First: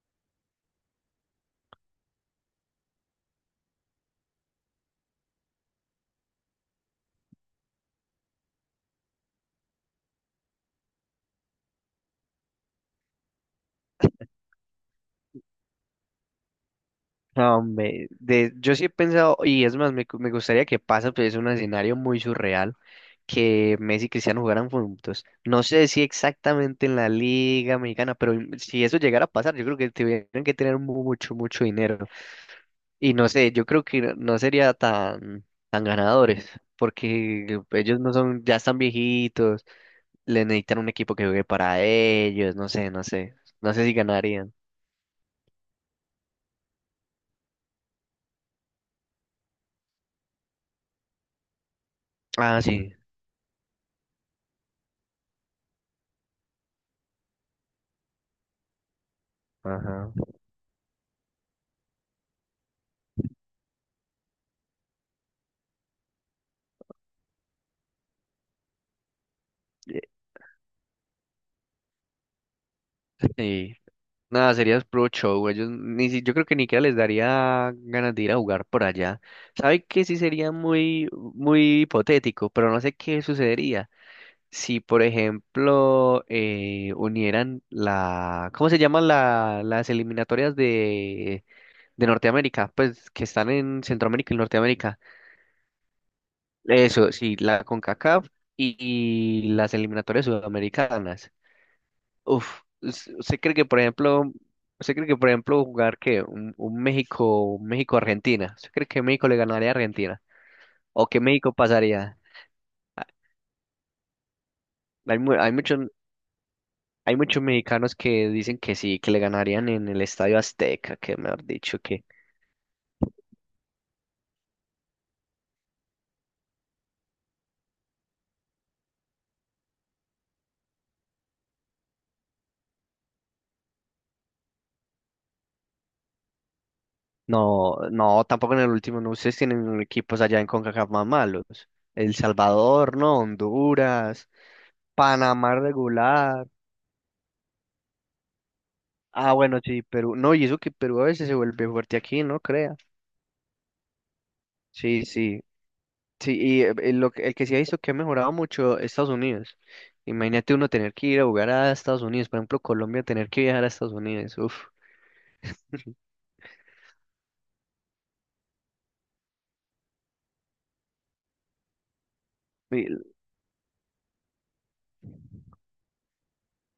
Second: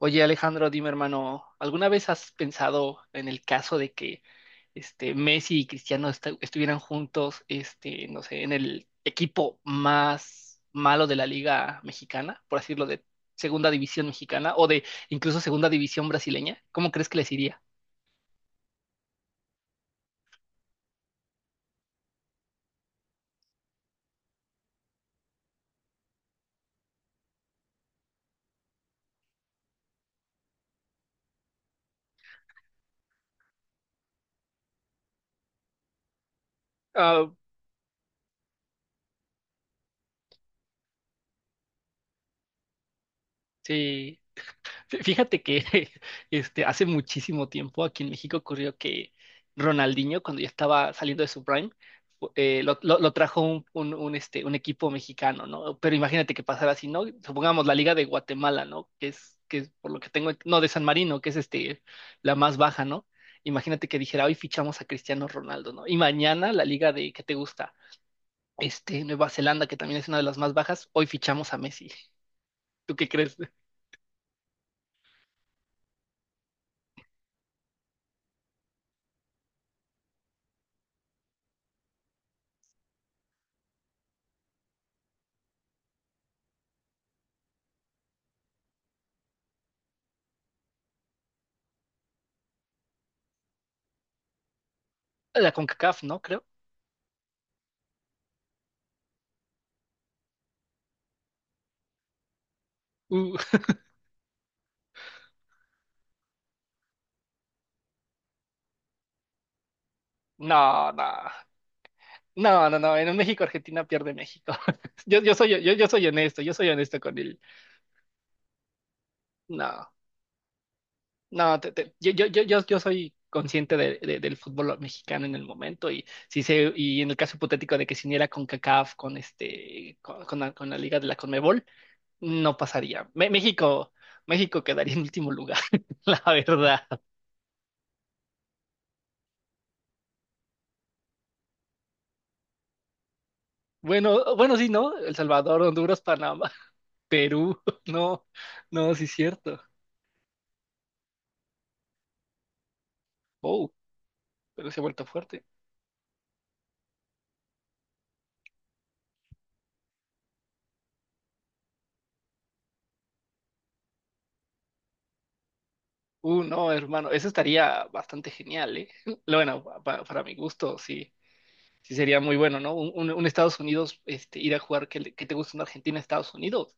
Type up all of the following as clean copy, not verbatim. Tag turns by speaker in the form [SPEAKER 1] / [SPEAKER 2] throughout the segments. [SPEAKER 1] Oye, Alejandro, dime, hermano, ¿alguna vez has pensado en el caso de que Messi y Cristiano estuvieran juntos, no sé, en el equipo más malo de la Liga Mexicana, por así decirlo, de Segunda División Mexicana o de incluso Segunda División brasileña? ¿Cómo crees que les
[SPEAKER 2] No,
[SPEAKER 1] iría?
[SPEAKER 2] hombre, yo sí he pensado, y es más, me gustaría que pase, pues es un escenario muy surreal, que Messi y Cristiano jugaran juntos. No sé si exactamente en la Liga Mexicana, pero si eso llegara a pasar, yo creo que tuvieran que tener mucho, mucho dinero. Y no sé, yo creo que no sería tan, tan ganadores,
[SPEAKER 1] Ah,
[SPEAKER 2] porque ellos no son, ya están viejitos, le necesitan un equipo que juegue para ellos, no sé, no sé, no sé si
[SPEAKER 1] sí.
[SPEAKER 2] ganarían.
[SPEAKER 1] Fíjate que hace muchísimo tiempo aquí en México ocurrió que Ronaldinho, cuando ya estaba saliendo de su prime, fu-
[SPEAKER 2] Ah,
[SPEAKER 1] eh, lo,
[SPEAKER 2] sí,
[SPEAKER 1] lo- lo trajo un equipo mexicano, ¿no? Pero imagínate que pasara así, ¿no? Supongamos la Liga de Guatemala, ¿no? Que es por lo que
[SPEAKER 2] ajá.
[SPEAKER 1] tengo, no, de San Marino, que es la más baja, ¿no? Imagínate que dijera, hoy fichamos a Cristiano Ronaldo, ¿no? Y mañana la Liga de, ¿qué te gusta? Nueva Zelanda, que también es
[SPEAKER 2] eh,
[SPEAKER 1] una de las más bajas, hoy fichamos a Messi. ¿Tú qué crees?
[SPEAKER 2] Sí. Nada, sería pro show, ellos ni si, yo creo que ni siquiera les daría ganas de ir a jugar por allá. ¿Sabe que sí sería muy, muy hipotético, pero no sé qué sucedería? Si por ejemplo unieran la, ¿cómo se llaman las eliminatorias de Norteamérica? Pues que están en Centroamérica y Norteamérica.
[SPEAKER 1] La CONCACAF, ¿no? Creo.
[SPEAKER 2] Eso, sí, la CONCACAF y las eliminatorias sudamericanas. Uf, ¿usted cree
[SPEAKER 1] Uh,
[SPEAKER 2] que por ejemplo, usted cree que por ejemplo jugar que un México, un México-Argentina? ¿Usted cree que México le ganaría a Argentina?
[SPEAKER 1] No,
[SPEAKER 2] ¿O que
[SPEAKER 1] no,
[SPEAKER 2] México pasaría?
[SPEAKER 1] no, no, no.
[SPEAKER 2] Ah,
[SPEAKER 1] En un México-Argentina pierde México.
[SPEAKER 2] Hay,
[SPEAKER 1] Yo,
[SPEAKER 2] mu-
[SPEAKER 1] yo
[SPEAKER 2] hay
[SPEAKER 1] soy, yo,
[SPEAKER 2] muchos
[SPEAKER 1] yo soy honesto, yo soy honesto con
[SPEAKER 2] Hay
[SPEAKER 1] él.
[SPEAKER 2] muchos mexicanos que dicen que sí, que le ganarían
[SPEAKER 1] No,
[SPEAKER 2] en el Estadio Azteca, que me han
[SPEAKER 1] no,
[SPEAKER 2] dicho que
[SPEAKER 1] yo soy consciente del fútbol mexicano en el momento y si se, y en el caso hipotético de que se uniera con CACAF, con con la Liga de la Conmebol, no pasaría. México, México quedaría en último lugar, la verdad.
[SPEAKER 2] no, no, tampoco en el último, no, ustedes tienen equipos allá en CONCACAF más malos. El Salvador, no, Honduras,
[SPEAKER 1] Bueno, bueno, sí, ¿no? El
[SPEAKER 2] Panamá
[SPEAKER 1] Salvador, Honduras,
[SPEAKER 2] regular.
[SPEAKER 1] Panamá, Perú, no, no, sí es
[SPEAKER 2] Ah, bueno,
[SPEAKER 1] cierto.
[SPEAKER 2] sí, Perú. No, y eso que Perú a veces se vuelve fuerte aquí, no crea.
[SPEAKER 1] Oh. Pero se ha
[SPEAKER 2] Sí,
[SPEAKER 1] vuelto
[SPEAKER 2] sí.
[SPEAKER 1] fuerte.
[SPEAKER 2] Sí, y el que sí ha visto que ha mejorado mucho Estados Unidos. Imagínate uno tener que ir a jugar a Estados Unidos, por ejemplo, Colombia tener que viajar a Estados Unidos. Uf.
[SPEAKER 1] No, hermano, eso estaría bastante genial, ¿eh? Bueno, para mi gusto, sí, sí sería muy bueno, ¿no?
[SPEAKER 2] Y-
[SPEAKER 1] Un Estados Unidos, ir a jugar que te gusta una Argentina, Estados Unidos,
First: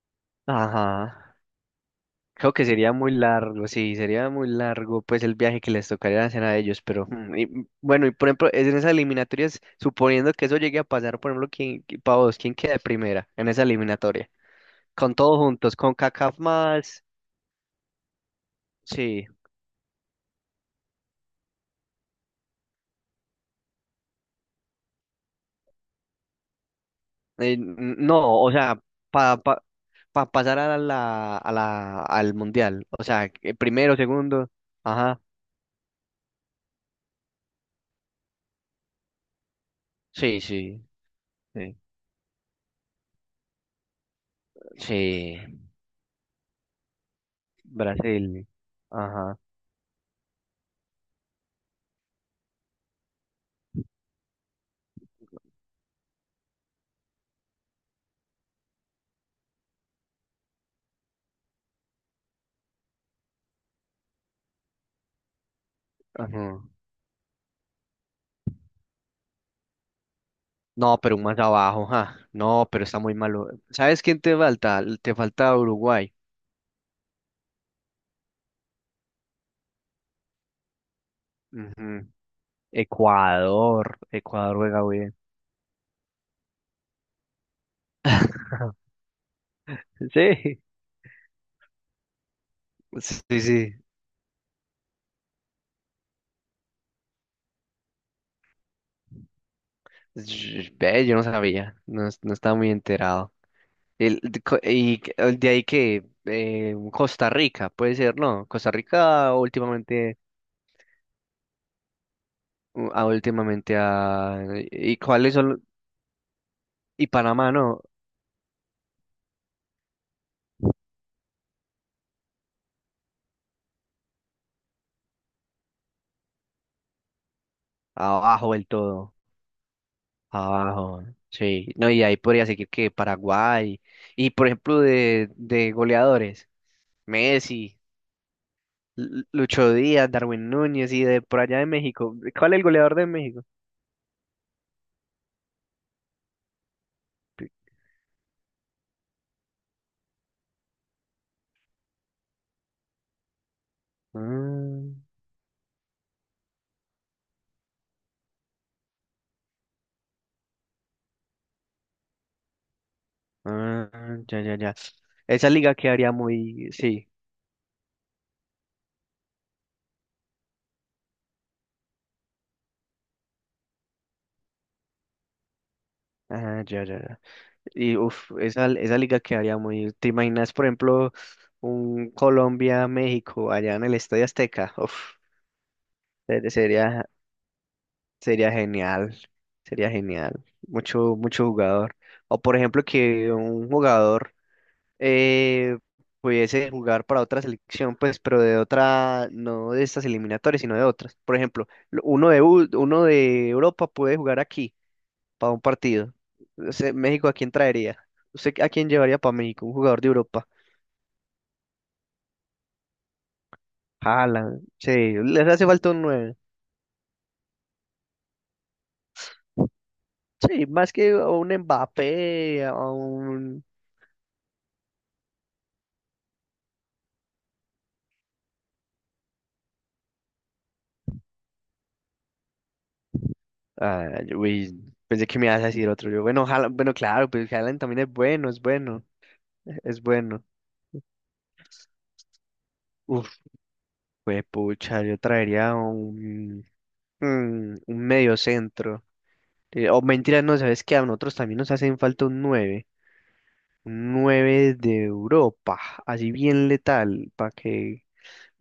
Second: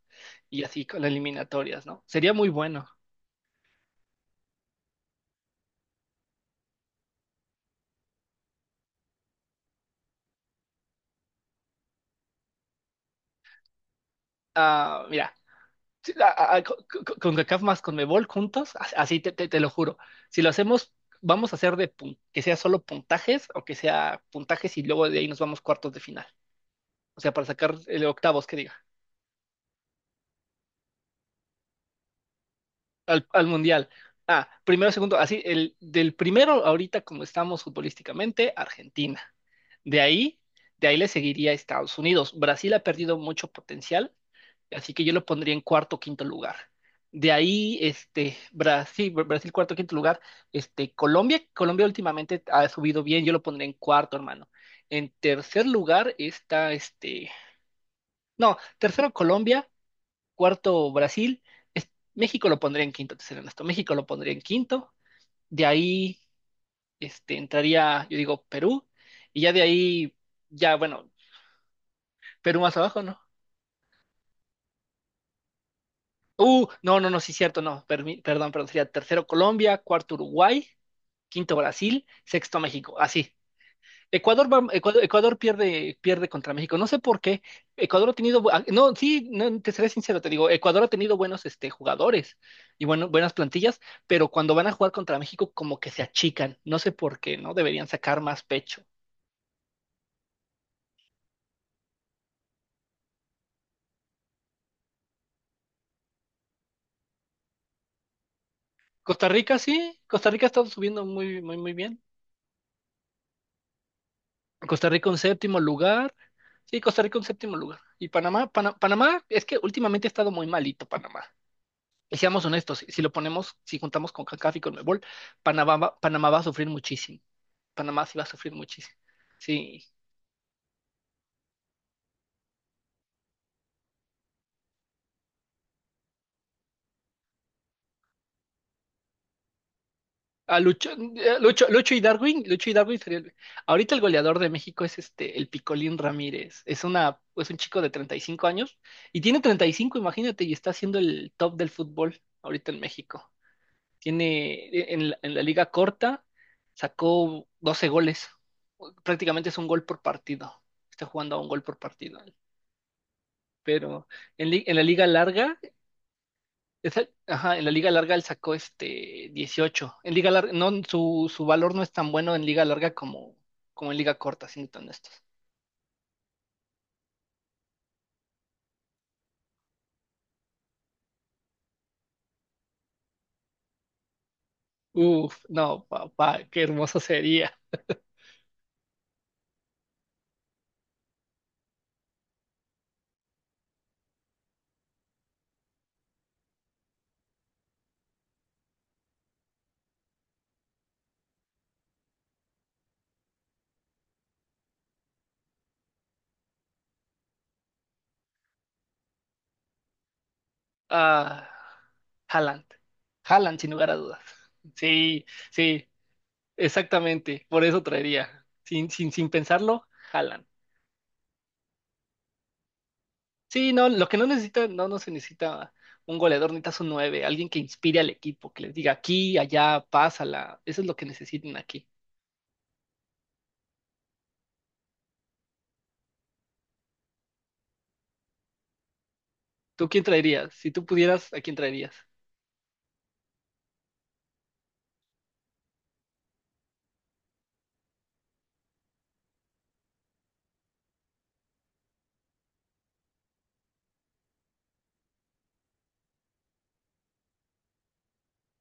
[SPEAKER 1] y así con las
[SPEAKER 2] Ajá.
[SPEAKER 1] eliminatorias, ¿no? Sería muy
[SPEAKER 2] Creo que
[SPEAKER 1] bueno.
[SPEAKER 2] sería muy largo, sí, sería muy largo pues el viaje que les tocaría hacer a ellos, pero bueno, y por ejemplo, es en esas eliminatorias, suponiendo que eso llegue a pasar, por ejemplo, pa vos, ¿quién queda de primera en esa eliminatoria?
[SPEAKER 1] Ah,
[SPEAKER 2] Con
[SPEAKER 1] mira,
[SPEAKER 2] todos juntos, con
[SPEAKER 1] si- a-
[SPEAKER 2] CACAF
[SPEAKER 1] a- a- co- co-
[SPEAKER 2] más,
[SPEAKER 1] co- con CACAF más conmebol juntos, así
[SPEAKER 2] sí,
[SPEAKER 1] te, te lo juro. Si lo hacemos, vamos a hacer de que sea solo puntajes o que sea puntajes y luego de ahí nos vamos cuartos de final. O sea, para sacar el
[SPEAKER 2] no,
[SPEAKER 1] octavos,
[SPEAKER 2] o
[SPEAKER 1] que diga.
[SPEAKER 2] sea, para pa, pa- pa pasar a la, al mundial, o
[SPEAKER 1] al,
[SPEAKER 2] sea,
[SPEAKER 1] al mundial.
[SPEAKER 2] primero,
[SPEAKER 1] Ah,
[SPEAKER 2] segundo,
[SPEAKER 1] primero, segundo,
[SPEAKER 2] ajá,
[SPEAKER 1] así, del primero, ahorita como estamos futbolísticamente, Argentina. De ahí,
[SPEAKER 2] sí, sí,
[SPEAKER 1] de ahí le seguiría
[SPEAKER 2] sí,
[SPEAKER 1] Estados Unidos. Brasil ha perdido mucho potencial, así que yo lo
[SPEAKER 2] sí,
[SPEAKER 1] pondría en cuarto o quinto lugar. De ahí,
[SPEAKER 2] Brasil,
[SPEAKER 1] Brasil,
[SPEAKER 2] ajá,
[SPEAKER 1] Brasil cuarto, quinto lugar. Colombia últimamente ha subido bien, yo lo pondría en cuarto, hermano. En tercer lugar está, no, tercero Colombia, cuarto Brasil, México lo pondría en quinto, te seré honesto, México lo pondría en quinto, de ahí
[SPEAKER 2] ajá.
[SPEAKER 1] entraría, yo digo, Perú, y ya de ahí, ya
[SPEAKER 2] No,
[SPEAKER 1] bueno,
[SPEAKER 2] pero más abajo, ja.
[SPEAKER 1] Perú
[SPEAKER 2] No,
[SPEAKER 1] más
[SPEAKER 2] pero está
[SPEAKER 1] abajo,
[SPEAKER 2] muy
[SPEAKER 1] ¿no?
[SPEAKER 2] malo. ¿Sabes quién te falta? Te falta Uruguay.
[SPEAKER 1] No, no, no, sí, cierto, no, perdón, perdón, sería tercero Colombia, cuarto Uruguay, quinto Brasil,
[SPEAKER 2] Ujú.
[SPEAKER 1] sexto México, así,
[SPEAKER 2] Ecuador.
[SPEAKER 1] Ecuador,
[SPEAKER 2] Ecuador
[SPEAKER 1] va-
[SPEAKER 2] juega
[SPEAKER 1] Ecuador,
[SPEAKER 2] bien.
[SPEAKER 1] Ecuador pierde, pierde contra México. No sé por qué. Ecuador ha tenido, no, sí, no, te seré sincero, te digo,
[SPEAKER 2] Sí.
[SPEAKER 1] Ecuador ha tenido buenos jugadores y bueno, buenas
[SPEAKER 2] Sí, sí.
[SPEAKER 1] plantillas, pero cuando van a jugar contra México como que se achican. No sé por qué, ¿no? Deberían sacar más pecho.
[SPEAKER 2] Ve, yo no sabía. No, no estaba muy enterado. El, de co- y que- el de ahí que Costa Rica, puede ser, ¿no? Costa
[SPEAKER 1] Costa
[SPEAKER 2] Rica
[SPEAKER 1] Rica sí,
[SPEAKER 2] últimamente,
[SPEAKER 1] Costa Rica ha estado subiendo muy, muy, muy bien.
[SPEAKER 2] últimamente a,
[SPEAKER 1] Costa
[SPEAKER 2] ¿y
[SPEAKER 1] Rica un
[SPEAKER 2] cuáles son?
[SPEAKER 1] séptimo lugar. Sí, Costa
[SPEAKER 2] Y
[SPEAKER 1] Rica un
[SPEAKER 2] Panamá,
[SPEAKER 1] séptimo lugar.
[SPEAKER 2] ¿no?
[SPEAKER 1] Y Panamá, Panamá, es que últimamente ha estado muy malito Panamá. Y seamos honestos, si lo ponemos, si juntamos con CONCACAF y con Mebol, Panamá, Panamá va a sufrir muchísimo. Panamá sí va a
[SPEAKER 2] Abajo
[SPEAKER 1] sufrir
[SPEAKER 2] del
[SPEAKER 1] muchísimo.
[SPEAKER 2] todo.
[SPEAKER 1] Sí.
[SPEAKER 2] Abajo, sí. No, y ahí podría seguir que Paraguay. Y por ejemplo, de goleadores, Messi, Lucho Díaz, Darwin Núñez y de por allá
[SPEAKER 1] Lucho,
[SPEAKER 2] de
[SPEAKER 1] Lucho y
[SPEAKER 2] México.
[SPEAKER 1] Darwin,
[SPEAKER 2] ¿Cuál es el
[SPEAKER 1] Lucho y
[SPEAKER 2] goleador
[SPEAKER 1] Darwin
[SPEAKER 2] de
[SPEAKER 1] sería
[SPEAKER 2] México?
[SPEAKER 1] ahorita el goleador de México es el Picolín Ramírez. Es un chico de 35 años y tiene 35, imagínate, y está siendo el top del fútbol ahorita en México. Tiene En la liga corta sacó 12 goles. Prácticamente es un gol por partido. Está jugando a un gol por partido.
[SPEAKER 2] Ah,
[SPEAKER 1] Pero
[SPEAKER 2] ah, ya, ya, ya.
[SPEAKER 1] en la liga
[SPEAKER 2] Esa
[SPEAKER 1] larga,
[SPEAKER 2] liga quedaría muy. Sí.
[SPEAKER 1] ajá, en la liga larga él sacó 18. En liga larga, no, su valor no es tan bueno en liga larga como en liga corta, siendo tan honestos.
[SPEAKER 2] Ah, ya, ya, ya. Y uff, esa liga quedaría muy. ¿Te imaginas, por ejemplo, un Colombia-México allá en el Estadio Azteca? Uf,
[SPEAKER 1] Uf, no, papá, qué hermoso
[SPEAKER 2] sería.
[SPEAKER 1] sería.
[SPEAKER 2] Sería genial, sería genial. Mucho, mucho jugador. O por ejemplo que un jugador eh, pudiese jugar para otra selección, pues, pero de otra, no de estas eliminatorias, sino de otras. Por ejemplo, uno de, uno de Europa puede jugar aquí para un partido. O sea, México, ¿a quién traería? ¿Usted a quién llevaría para México? Un jugador de Europa.
[SPEAKER 1] Ah, Haaland. Haaland, sin lugar a dudas.
[SPEAKER 2] Haaland, sí,
[SPEAKER 1] Sí,
[SPEAKER 2] les hace
[SPEAKER 1] sí,
[SPEAKER 2] falta un nueve.
[SPEAKER 1] exactamente. Por eso traería. Sin pensarlo, Haaland.
[SPEAKER 2] Sí, más que a un Mbappé, a un.
[SPEAKER 1] Sí, no, lo que no necesita, no, no se necesita un goleador, necesitas un nueve, alguien que inspire al equipo, que les diga aquí, allá, pásala. Eso es lo que necesitan aquí.
[SPEAKER 2] Ah, uy, pensé que me ibas a decir otro. Yo, bueno, Haaland, bueno, claro, pues Haaland también es bueno, es bueno,
[SPEAKER 1] ¿Tú
[SPEAKER 2] es
[SPEAKER 1] quién
[SPEAKER 2] bueno.
[SPEAKER 1] traerías? Si tú pudieras, ¿a quién traerías?
[SPEAKER 2] Uf, pues pucha, yo traería un, un medio centro. O mentira, no, ¿sabes qué? A nosotros también nos hacen falta un nueve, un 9 de Europa, así bien letal, para que...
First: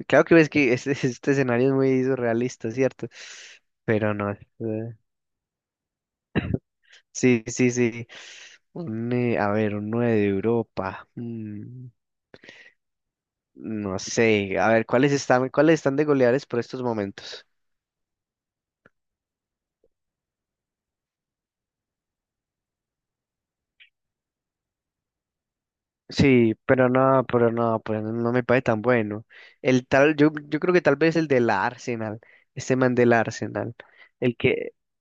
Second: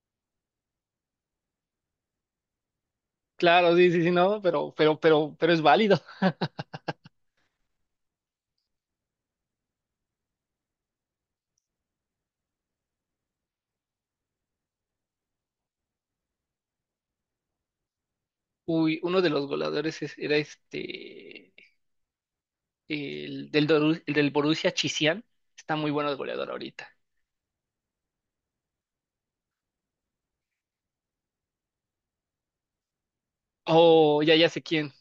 [SPEAKER 2] Claro que ves que este, este escenario es muy surrealista, ¿cierto?
[SPEAKER 1] Claro, sí, sí, sí,
[SPEAKER 2] Pero no,
[SPEAKER 1] no, pero es válido.
[SPEAKER 2] sí, sí, sí. Un, a ver, un 9 de Europa. No sé, a ver, cuáles están de goleadores por estos momentos?
[SPEAKER 1] Uy, uno de los goleadores era el del Borussia Chizian. Está muy bueno el goleador
[SPEAKER 2] Sí,
[SPEAKER 1] ahorita.
[SPEAKER 2] pero no, pero no, pero no, no me parece tan bueno. El tal, yo creo que tal vez el del Arsenal, este man del Arsenal,
[SPEAKER 1] Oh, ya,
[SPEAKER 2] el
[SPEAKER 1] ya sé
[SPEAKER 2] que
[SPEAKER 1] quién.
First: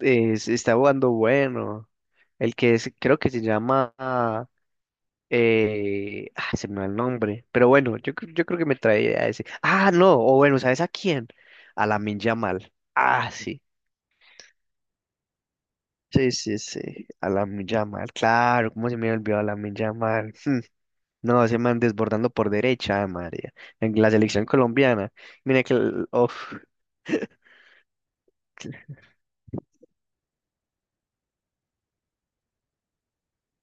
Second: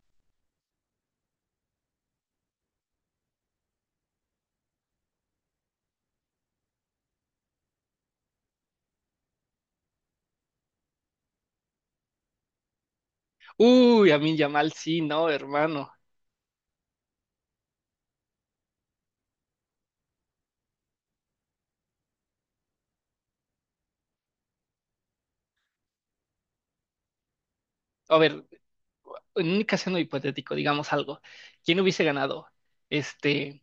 [SPEAKER 2] es está jugando bueno, el que creo que se llama, se me va el nombre, pero bueno, yo creo que me traía a ese. Ah, no, o bueno, ¿sabes a quién? A Lamine Yamal. Ah, sí.
[SPEAKER 1] Uy, Amin Yamal, sí, no, hermano.
[SPEAKER 2] Sí, sí, sí, a la Yamal, claro, cómo se me olvidó a la Yamal. No, ese man desbordando por derecha, María, en la selección colombiana. Mira que, uf,
[SPEAKER 1] A ver, en un caso hipotético, digamos algo, ¿quién hubiese ganado? Este,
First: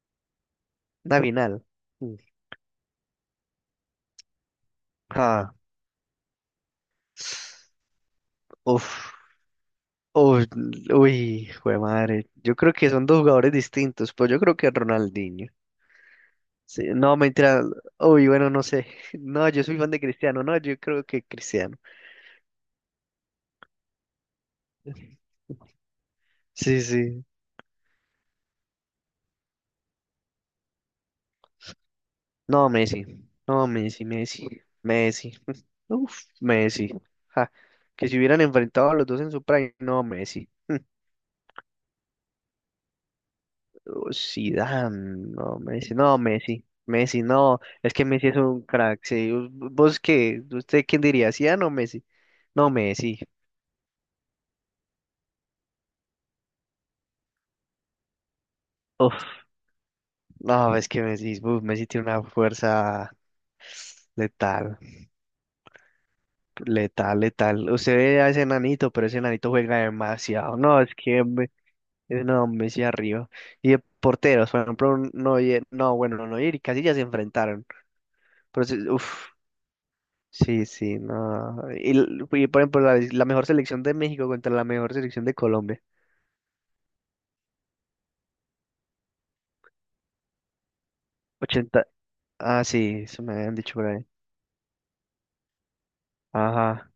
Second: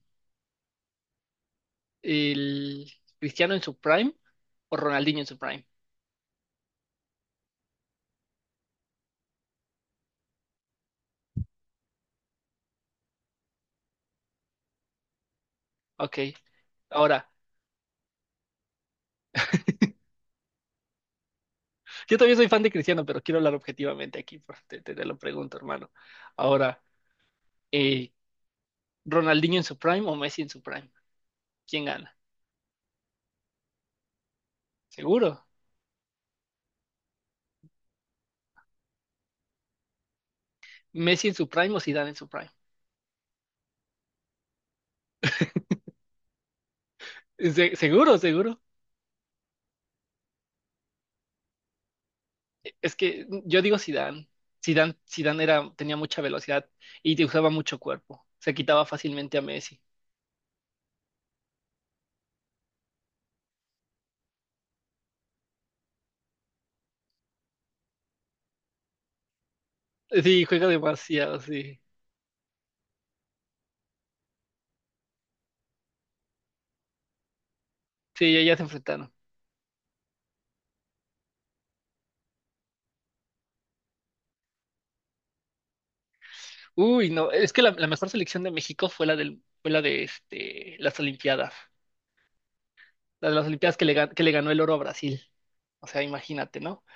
[SPEAKER 2] una final. Mm.
[SPEAKER 1] el Cristiano en su prime o Ronaldinho en su
[SPEAKER 2] Ah,
[SPEAKER 1] prime.
[SPEAKER 2] uf, uf, uy, jue madre. Yo creo que son dos jugadores distintos, pero yo creo que Ronaldinho.
[SPEAKER 1] Ok,
[SPEAKER 2] Sí, no,
[SPEAKER 1] ahora,
[SPEAKER 2] mentira, uy, bueno, no sé. No, yo soy fan de Cristiano, no, yo creo que Cristiano.
[SPEAKER 1] yo también soy fan de Cristiano, pero quiero hablar objetivamente aquí, pues, te lo pregunto, hermano.
[SPEAKER 2] Sí,
[SPEAKER 1] Ahora,
[SPEAKER 2] sí.
[SPEAKER 1] eh, ¿Ronaldinho en su prime o Messi en su prime? ¿Quién gana?
[SPEAKER 2] No, Messi. No, Messi, Messi. Messi.
[SPEAKER 1] Seguro.
[SPEAKER 2] Uf, Messi. Ja, que si hubieran enfrentado a los dos en su prime, no, Messi.
[SPEAKER 1] ¿Messi en su prime o Zidane en su prime?
[SPEAKER 2] Oh, Zidane, no, Messi. No, Messi. Messi, no.
[SPEAKER 1] Se-
[SPEAKER 2] Es que
[SPEAKER 1] seguro,
[SPEAKER 2] Messi es
[SPEAKER 1] seguro.
[SPEAKER 2] un crack. Sí. ¿Vos qué? ¿Usted quién diría? ¿Zidane o Messi? No,
[SPEAKER 1] Es
[SPEAKER 2] Messi.
[SPEAKER 1] que yo digo Zidane. Zidane, Zidane era, tenía mucha velocidad y te usaba mucho cuerpo. Se quitaba fácilmente a
[SPEAKER 2] Uf,
[SPEAKER 1] Messi.
[SPEAKER 2] no, es que Messi, uf, Messi tiene una fuerza letal, letal, letal. Usted ve a ese enanito, pero ese enanito juega
[SPEAKER 1] Sí,
[SPEAKER 2] demasiado.
[SPEAKER 1] juega
[SPEAKER 2] No, es que.
[SPEAKER 1] demasiado, sí.
[SPEAKER 2] No, Messi arriba. Y de porteros, por ejemplo, Neuer, no, bueno, no, Neuer y Casillas se enfrentaron.
[SPEAKER 1] Sí, ya, ya se
[SPEAKER 2] Pero sí,
[SPEAKER 1] enfrentaron.
[SPEAKER 2] uf, sí, sí, no. Y, por ejemplo, la mejor selección de México contra la mejor selección de Colombia.
[SPEAKER 1] Uy, no, es que la mejor selección de México fue la de las Olimpiadas.
[SPEAKER 2] Ochenta. Ah, sí, eso
[SPEAKER 1] La
[SPEAKER 2] me
[SPEAKER 1] de las
[SPEAKER 2] habían dicho
[SPEAKER 1] Olimpiadas que
[SPEAKER 2] por
[SPEAKER 1] le,
[SPEAKER 2] ahí.
[SPEAKER 1] gan- que le ganó el oro a Brasil. O sea, imagínate, ¿no?
[SPEAKER 2] Ajá,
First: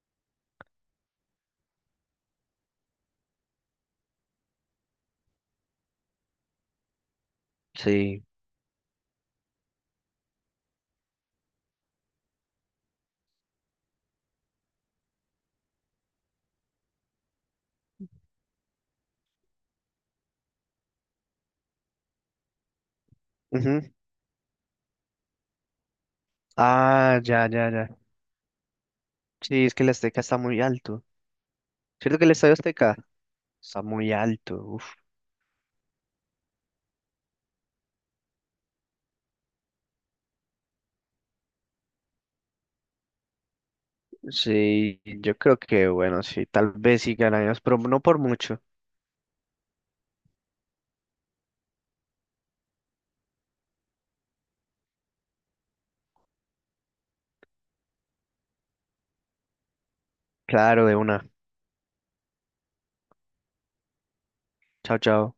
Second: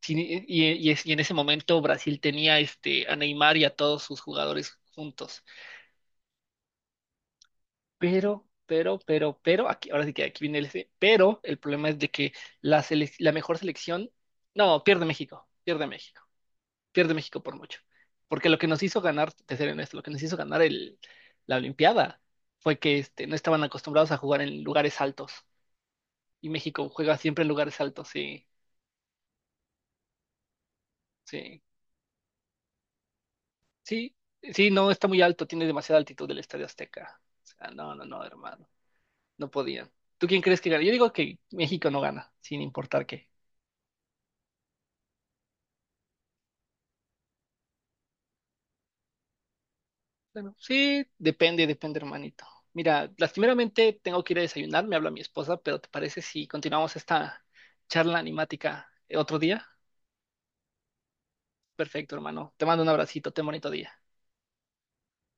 [SPEAKER 1] Sí, y en ese momento Brasil tenía a Neymar y a todos sus jugadores juntos.
[SPEAKER 2] sí.
[SPEAKER 1] Pero, aquí, ahora sí que aquí viene el ese, pero el problema es de que la mejor selección, no, pierde México, pierde México. Pierde México por mucho. Porque lo que nos hizo ganar, te seré honesto, lo que nos hizo ganar la Olimpiada fue que no estaban
[SPEAKER 2] Ujú.
[SPEAKER 1] acostumbrados a jugar en lugares altos. Y México juega
[SPEAKER 2] Ah,
[SPEAKER 1] siempre en
[SPEAKER 2] ya, ya,
[SPEAKER 1] lugares
[SPEAKER 2] ya.
[SPEAKER 1] altos, sí,
[SPEAKER 2] Sí, es que el Azteca está muy alto.
[SPEAKER 1] sí,
[SPEAKER 2] ¿Cierto que el Estadio Azteca está muy
[SPEAKER 1] sí,
[SPEAKER 2] alto?
[SPEAKER 1] sí,
[SPEAKER 2] Uf.
[SPEAKER 1] no está muy alto, tiene demasiada altitud del Estadio Azteca. O sea, no, no, no, hermano, no podían. ¿Tú quién crees que gana? Yo digo que México no gana, sin importar qué.
[SPEAKER 2] Sí, yo creo que, bueno, sí, tal vez sí ganamos, pero no por mucho.
[SPEAKER 1] Bueno, sí, depende, depende, hermanito. Mira, lastimeramente tengo que ir a desayunar, me habla mi esposa, pero ¿te parece si continuamos esta charla animática otro día?
[SPEAKER 2] Claro, de una.
[SPEAKER 1] Perfecto, hermano. Te mando un abracito, ten bonito día.
[SPEAKER 2] Chao, chao.